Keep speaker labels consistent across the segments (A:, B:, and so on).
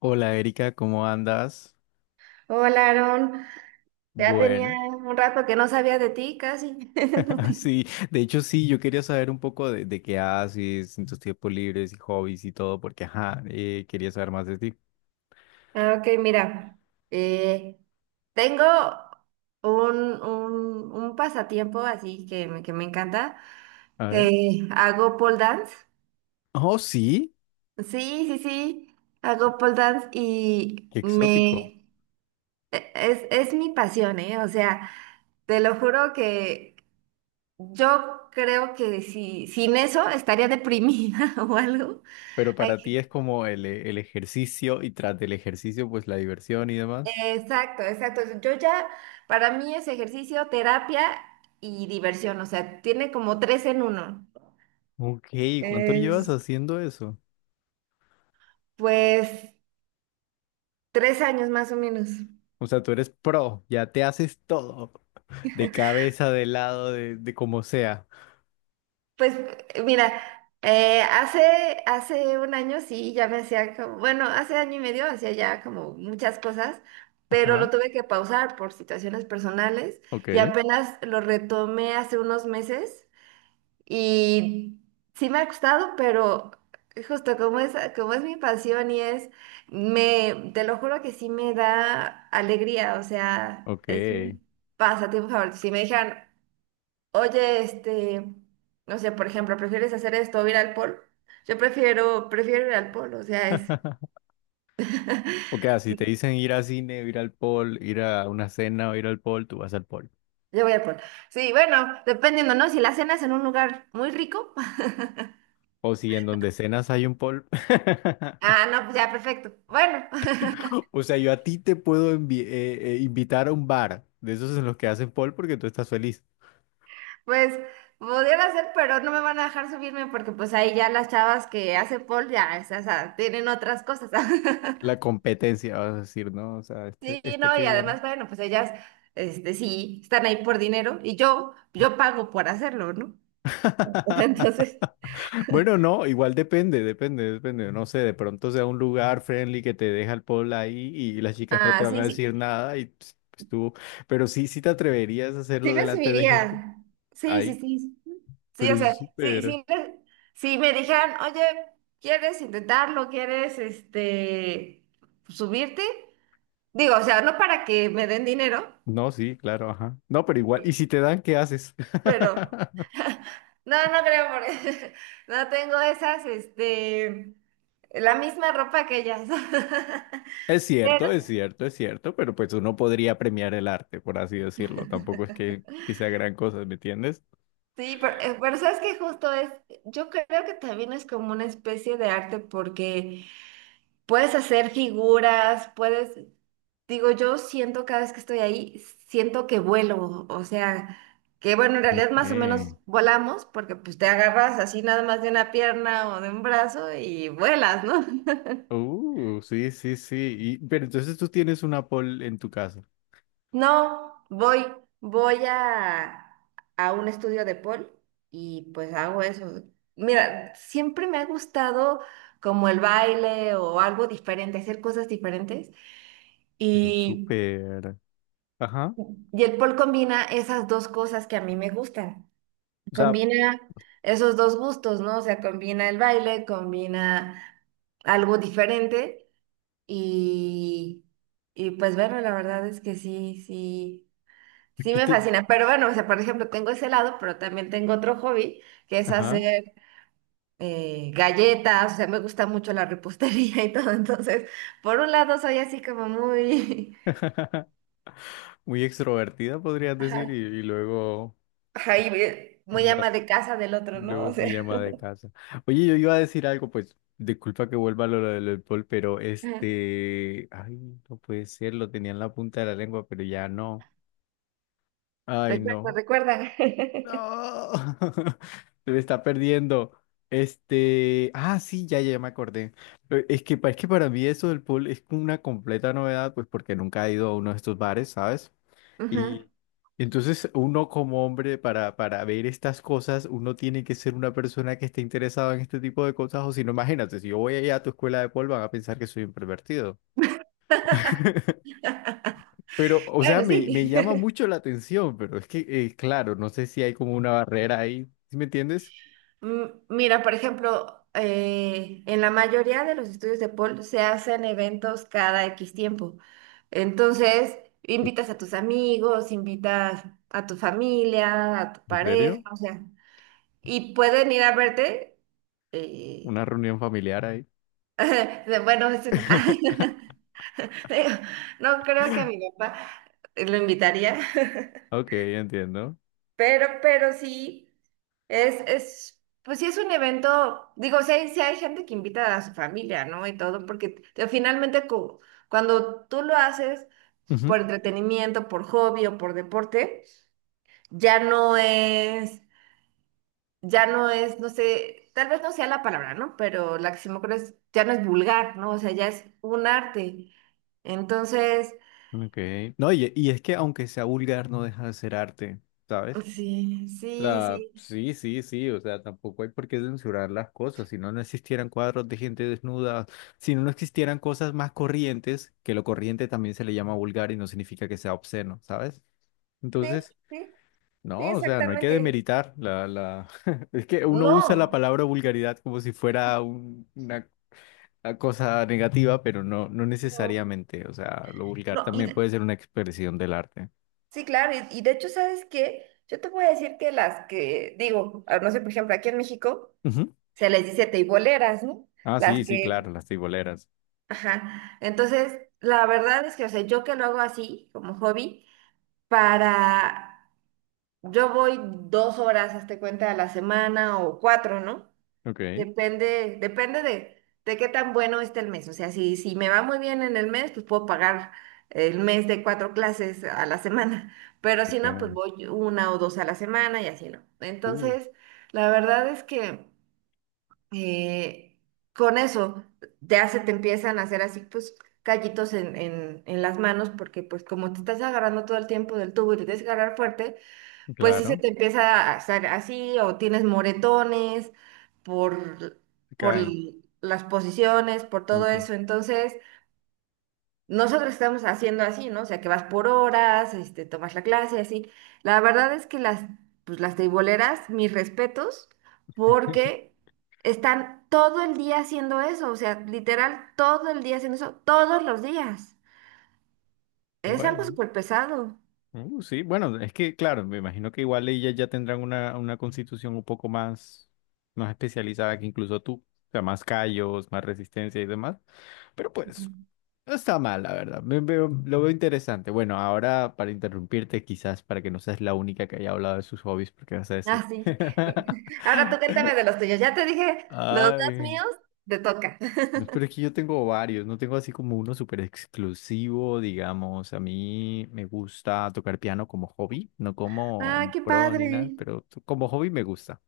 A: Hola, Erika, ¿cómo andas?
B: Hola, Aaron. Ya tenía
A: Bueno,
B: un rato que no sabía de ti, casi.
A: sí, de hecho sí, yo quería saber un poco de qué haces en tus tiempos libres y hobbies y todo, porque ajá, quería saber más de ti.
B: Ah, Ok, mira, eh, tengo un pasatiempo así que me encanta.
A: A ver.
B: Hago pole dance.
A: Oh, sí,
B: Sí, sí, sí, hago pole dance.
A: qué exótico.
B: Es mi pasión, ¿eh? O sea, te lo juro que yo creo que sin eso estaría deprimida o algo.
A: Pero para ti es como el ejercicio y tras del ejercicio, pues la diversión y demás.
B: Exacto, exacto. Para mí es ejercicio, terapia y diversión, o sea, tiene como tres en uno.
A: Ok, ¿cuánto llevas
B: Es,
A: haciendo eso?
B: pues, 3 años más o menos.
A: O sea, tú eres pro, ya te haces todo, de cabeza, de lado, de como sea.
B: Pues, mira, hace un año sí, ya me hacía como, bueno, hace año y medio hacía ya como muchas cosas, pero lo
A: Ajá,
B: tuve que pausar por situaciones personales y
A: ok,
B: apenas lo retomé hace unos meses. Y sí me ha gustado, pero justo como es mi pasión y es, te lo juro que sí me da alegría, o sea,
A: ok.
B: es mi pasatiempo favorito. Si me dijeran, oye, este, no sé, por ejemplo, ¿prefieres hacer esto o ir al polo? Yo prefiero ir al polo, o sea, es,
A: O sea, si te dicen ir al cine, ir al pool, ir a una cena o ir al pool, tú vas al pool.
B: yo voy al polo. Sí, bueno, dependiendo, ¿no? Si la cena es en un lugar muy rico,
A: O si en donde cenas hay un pool.
B: ah, no, pues ya, perfecto. Bueno.
A: O sea, yo a ti te puedo invitar a un bar de esos en los que hacen pool porque tú estás feliz.
B: Pues pudiera ser, pero no me van a dejar subirme porque pues ahí ya las chavas que hacen pole ya, o sea, tienen otras cosas.
A: La competencia, vas a decir, ¿no? O sea,
B: Sí,
A: este
B: no,
A: que
B: y
A: viene.
B: además, bueno, pues ellas, este, sí, están ahí por dinero y yo pago por hacerlo, ¿no? Entonces,
A: Bueno, no, igual depende. No sé, de pronto sea un lugar friendly que te deja el pool ahí y las chicas no te
B: ah,
A: van
B: sí,
A: a decir
B: sí,
A: nada y pues, pues, tú. Pero sí, sí te atreverías a
B: sí
A: hacerlo
B: me
A: delante de gente.
B: subiría. Sí, sí,
A: Ay,
B: sí. Sí,
A: pero
B: o
A: es
B: sea, sí,
A: súper.
B: sí, si me dijeran, oye, ¿quieres intentarlo? ¿Quieres, este, subirte? Digo, o sea, no para que me den dinero.
A: No, sí, claro, ajá. No, pero igual, ¿y si te dan, qué haces?
B: Pero no, no creo por no tengo esas, este, la misma ropa que ellas. Pero
A: Es cierto, pero pues uno podría premiar el arte, por así decirlo. Tampoco es que sea gran cosa, ¿me entiendes?
B: sí, pero sabes que justo es, yo creo que también es como una especie de arte porque puedes hacer figuras, puedes, digo, yo siento cada vez que estoy ahí, siento que vuelo, o sea, que bueno, en realidad
A: Ok.
B: más o menos volamos porque pues te agarras así nada más de una pierna o de un brazo y vuelas, ¿no?
A: Sí, sí, sí. Y, pero entonces tú tienes una pole en tu casa.
B: No, voy a un estudio de Paul y pues hago eso. Mira, siempre me ha gustado como el baile o algo diferente, hacer cosas diferentes.
A: Pero
B: Y,
A: súper. Ajá.
B: y el Paul combina esas dos cosas que a mí me gustan.
A: O sea,
B: Combina esos dos gustos, ¿no? O sea, combina el baile, combina algo diferente y, y pues bueno, la verdad es que sí, sí. Sí
A: aquí
B: me
A: te.
B: fascina, pero bueno, o sea, por ejemplo, tengo ese lado, pero también tengo otro hobby, que es
A: Ajá.
B: hacer galletas, o sea, me gusta mucho la repostería y todo, entonces, por un lado soy así como muy,
A: Muy extrovertida, podrías decir,
B: ajá,
A: y luego.
B: ajá, y muy ama de casa del otro, ¿no?
A: Luego
B: O sea,
A: muy ama de casa. Oye, yo iba a decir algo, pues, disculpa que vuelva a lo del alcohol, pero
B: ajá,
A: ay, no puede ser, lo tenía en la punta de la lengua, pero ya no. Ay,
B: recuerda,
A: no.
B: recuerda.
A: No. Se me está perdiendo. Ah, sí, ya me acordé. Es que, es que para mí eso del pool es una completa novedad, pues porque nunca he ido a uno de estos bares, ¿sabes?
B: Ajá.
A: Y entonces uno como hombre para ver estas cosas, uno tiene que ser una persona que esté interesada en este tipo de cosas, o si no, imagínate, si yo voy allá a tu escuela de pol van a pensar que soy un pervertido. Pero, o sea,
B: Bueno,
A: me
B: sí.
A: llama mucho la atención, pero es que, claro, no sé si hay como una barrera ahí, ¿sí me entiendes?
B: Mira, por ejemplo, en la mayoría de los estudios de Paul se hacen eventos cada X tiempo. Entonces, invitas a tus amigos, invitas a tu familia, a tu
A: ¿En
B: pareja,
A: serio?
B: o sea, y pueden ir a verte. eh,
A: ¿Una reunión familiar ahí?
B: bueno, ese no. No creo que a mi papá lo invitaría.
A: Ok, entiendo.
B: Pero sí, es, pues sí es un evento, digo, sí hay gente que invita a su familia, ¿no? Y todo, porque finalmente cuando tú lo haces
A: Ujú.
B: por entretenimiento, por hobby o por deporte, ya no es, ya no es, no sé, tal vez no sea la palabra, ¿no? Pero la que se me ocurre es, ya no es vulgar, ¿no? O sea, ya es un arte. Entonces,
A: Ok. No, y es que aunque sea vulgar, no deja de ser arte, ¿sabes?
B: sí, sí,
A: La,
B: sí.
A: sí, sí, sí, o sea, tampoco hay por qué censurar las cosas. Si no, no existieran cuadros de gente desnuda, si no, no existieran cosas más corrientes, que lo corriente también se le llama vulgar y no significa que sea obsceno, ¿sabes?
B: Sí,
A: Entonces,
B: sí, sí,
A: no, o sea, no hay que
B: exactamente.
A: demeritar la... Es que uno usa
B: No.
A: la palabra vulgaridad como si fuera una cosa negativa, pero no, no
B: No.
A: necesariamente. O sea, lo vulgar
B: No, y
A: también puede ser una expresión del arte.
B: sí, claro, y de hecho, ¿sabes qué? Yo te voy a decir que las que, digo, ah, no sé, por ejemplo, aquí en México
A: Ujú.
B: se les dice teiboleras, ¿no?
A: Ah,
B: Las
A: sí, sí, claro,
B: que,
A: las tiboleras.
B: ajá. Entonces, la verdad es que, o sea, yo que lo hago así, como hobby, para, yo voy 2 horas, hazte cuenta, a la semana o cuatro, ¿no?
A: Ok.
B: Depende, depende de qué tan bueno esté el mes. O sea, si me va muy bien en el mes, pues puedo pagar el mes de cuatro clases a la semana. Pero si
A: Ok.
B: no, pues voy una o dos a la semana y así no.
A: Uh.
B: Entonces, la verdad es que eh, con eso ya se te empiezan a hacer así, pues, callitos en las manos, porque pues como te estás agarrando todo el tiempo del tubo y te tienes que agarrar fuerte, pues sí se
A: Claro,
B: te empieza a hacer así o tienes moretones por,
A: se
B: por
A: caen.
B: l- las posiciones, por todo
A: Ok.
B: eso. Entonces, nosotros estamos haciendo así, ¿no? O sea, que vas por horas, este, tomas la clase, así. La verdad es que las, pues, las teiboleras, mis respetos, porque están todo el día haciendo eso, o sea, literal, todo el día haciendo eso, todos los días. Es algo
A: Bueno,
B: súper pesado.
A: sí, bueno, es que claro, me imagino que igual ellas ya tendrán una constitución un poco más, más especializada que incluso tú, o sea, más callos, más resistencia y demás, pero pues no está mal, la verdad, me veo- lo veo interesante. Bueno, ahora para interrumpirte quizás, para que no seas la única que haya hablado de sus hobbies, porque vas a
B: Ah,
A: decir.
B: sí. Ahora tú cuéntame de los tuyos. Ya te dije los dos
A: Ay.
B: míos, te toca.
A: No, pero es que yo tengo varios, no tengo así como uno súper exclusivo, digamos. A mí me gusta tocar piano como hobby, no como
B: Ah,
A: un
B: qué
A: pro ni nada,
B: padre.
A: pero como hobby me gusta.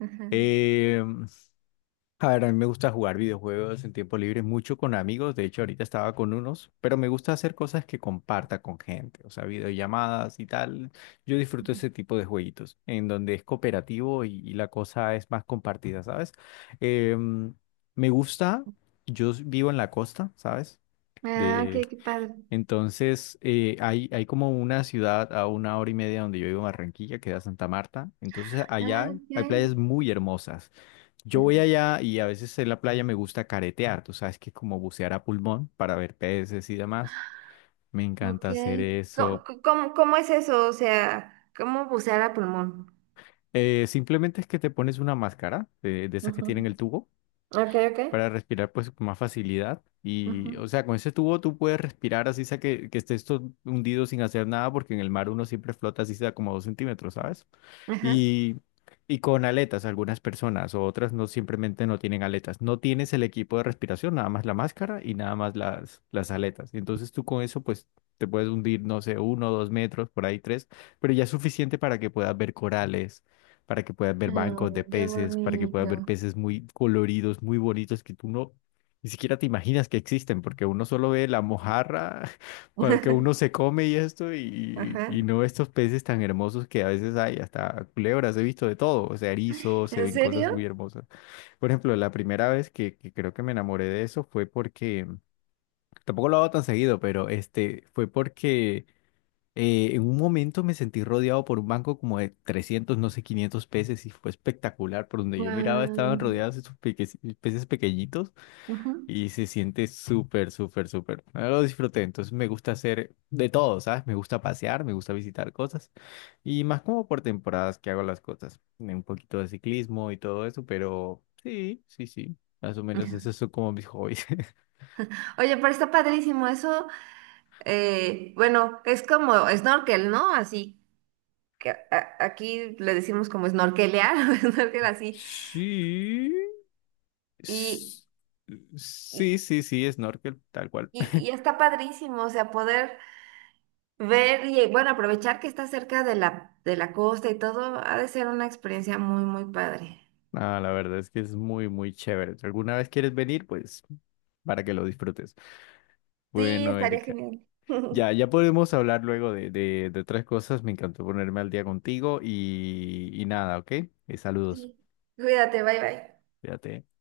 B: Ajá.
A: Em, a ver, a mí me gusta jugar videojuegos en tiempo libre mucho con amigos. De hecho, ahorita estaba con unos, pero me gusta hacer cosas que comparta con gente, o sea, videollamadas y tal. Yo disfruto ese tipo de jueguitos en donde es cooperativo y la cosa es más compartida, ¿sabes? Em, me gusta, vivo en la costa, ¿sabes?
B: Ah, ok,
A: De,
B: qué padre.
A: entonces, hay como una ciudad a una hora y media donde yo vivo, en Barranquilla, que da Santa Marta. Entonces,
B: Ah,
A: allá hay
B: ok.
A: playas muy hermosas. Yo
B: Ajá.
A: voy allá y a veces en la playa me gusta caretear, tú sabes que como bucear a pulmón para ver peces y demás, me
B: Ok.
A: encanta hacer
B: ¿Cómo,
A: eso.
B: cómo, cómo cómo es eso? O sea, ¿cómo bucear a pulmón?
A: Simplemente es que te pones una máscara de esas que
B: Ujú.
A: tienen el tubo
B: Ok, ok.
A: para respirar pues con más facilidad
B: Ujú.
A: y o sea, con ese tubo tú puedes respirar así sea que estés todo hundido sin hacer nada porque en el mar uno siempre flota así sea como 2 centímetros, ¿sabes?
B: Ajá.
A: y, y con aletas algunas personas o otras no simplemente no tienen aletas. No tienes el equipo de respiración, nada más la máscara y nada más las aletas. Y entonces tú con eso pues te puedes hundir, no sé, uno, 2 metros, por ahí tres, pero ya es suficiente para que puedas ver corales, para que puedas ver bancos de
B: Oh, qué
A: peces, para que puedas
B: bonito.
A: ver peces muy coloridos, muy bonitos que tú no... Ni siquiera te imaginas que existen, porque uno solo ve la mojarra cuando que uno se come y esto, y
B: Ajá.
A: no estos peces tan hermosos que a veces hay, hasta culebras, he visto de todo, o sea, erizos, se
B: ¿En
A: ven cosas
B: serio?
A: muy hermosas. Por ejemplo, la primera vez que creo que me enamoré de eso fue porque, tampoco lo hago tan seguido, pero este, fue porque en un momento me sentí rodeado por un banco como de 300 no sé, 500 peces y fue espectacular, por donde yo miraba estaban
B: Guau.
A: rodeados peces pequeñitos
B: Ujú.
A: y se siente súper, súper, súper. Ah, lo disfruté, entonces me gusta hacer de todo, ¿sabes? Me gusta pasear, me gusta visitar cosas. Y más como por temporadas que hago las cosas. Un poquito de ciclismo y todo eso, pero sí, sí, sí. Más o menos esos son como mis hobbies.
B: Oye, pero está padrísimo. Eso bueno, es como snorkel, ¿no? Así que aquí le decimos como snorkelear, snorkel así.
A: Sí.
B: Y,
A: s-
B: y,
A: Sí, sí, sí, snorkel, tal cual.
B: y- y está padrísimo, o sea, poder ver y bueno, aprovechar que está cerca de la costa y todo, ha de ser una experiencia muy, muy padre.
A: Ah, la verdad es que es muy, muy chévere. Si alguna vez quieres venir, pues para que lo disfrutes.
B: Sí,
A: Bueno,
B: estaría
A: Erika.
B: genial.
A: Ya, ya podemos hablar luego de otras cosas. Me encantó ponerme al día contigo y nada, ¿ok? Y saludos.
B: Sí. Cuídate, bye bye.
A: Fíjate.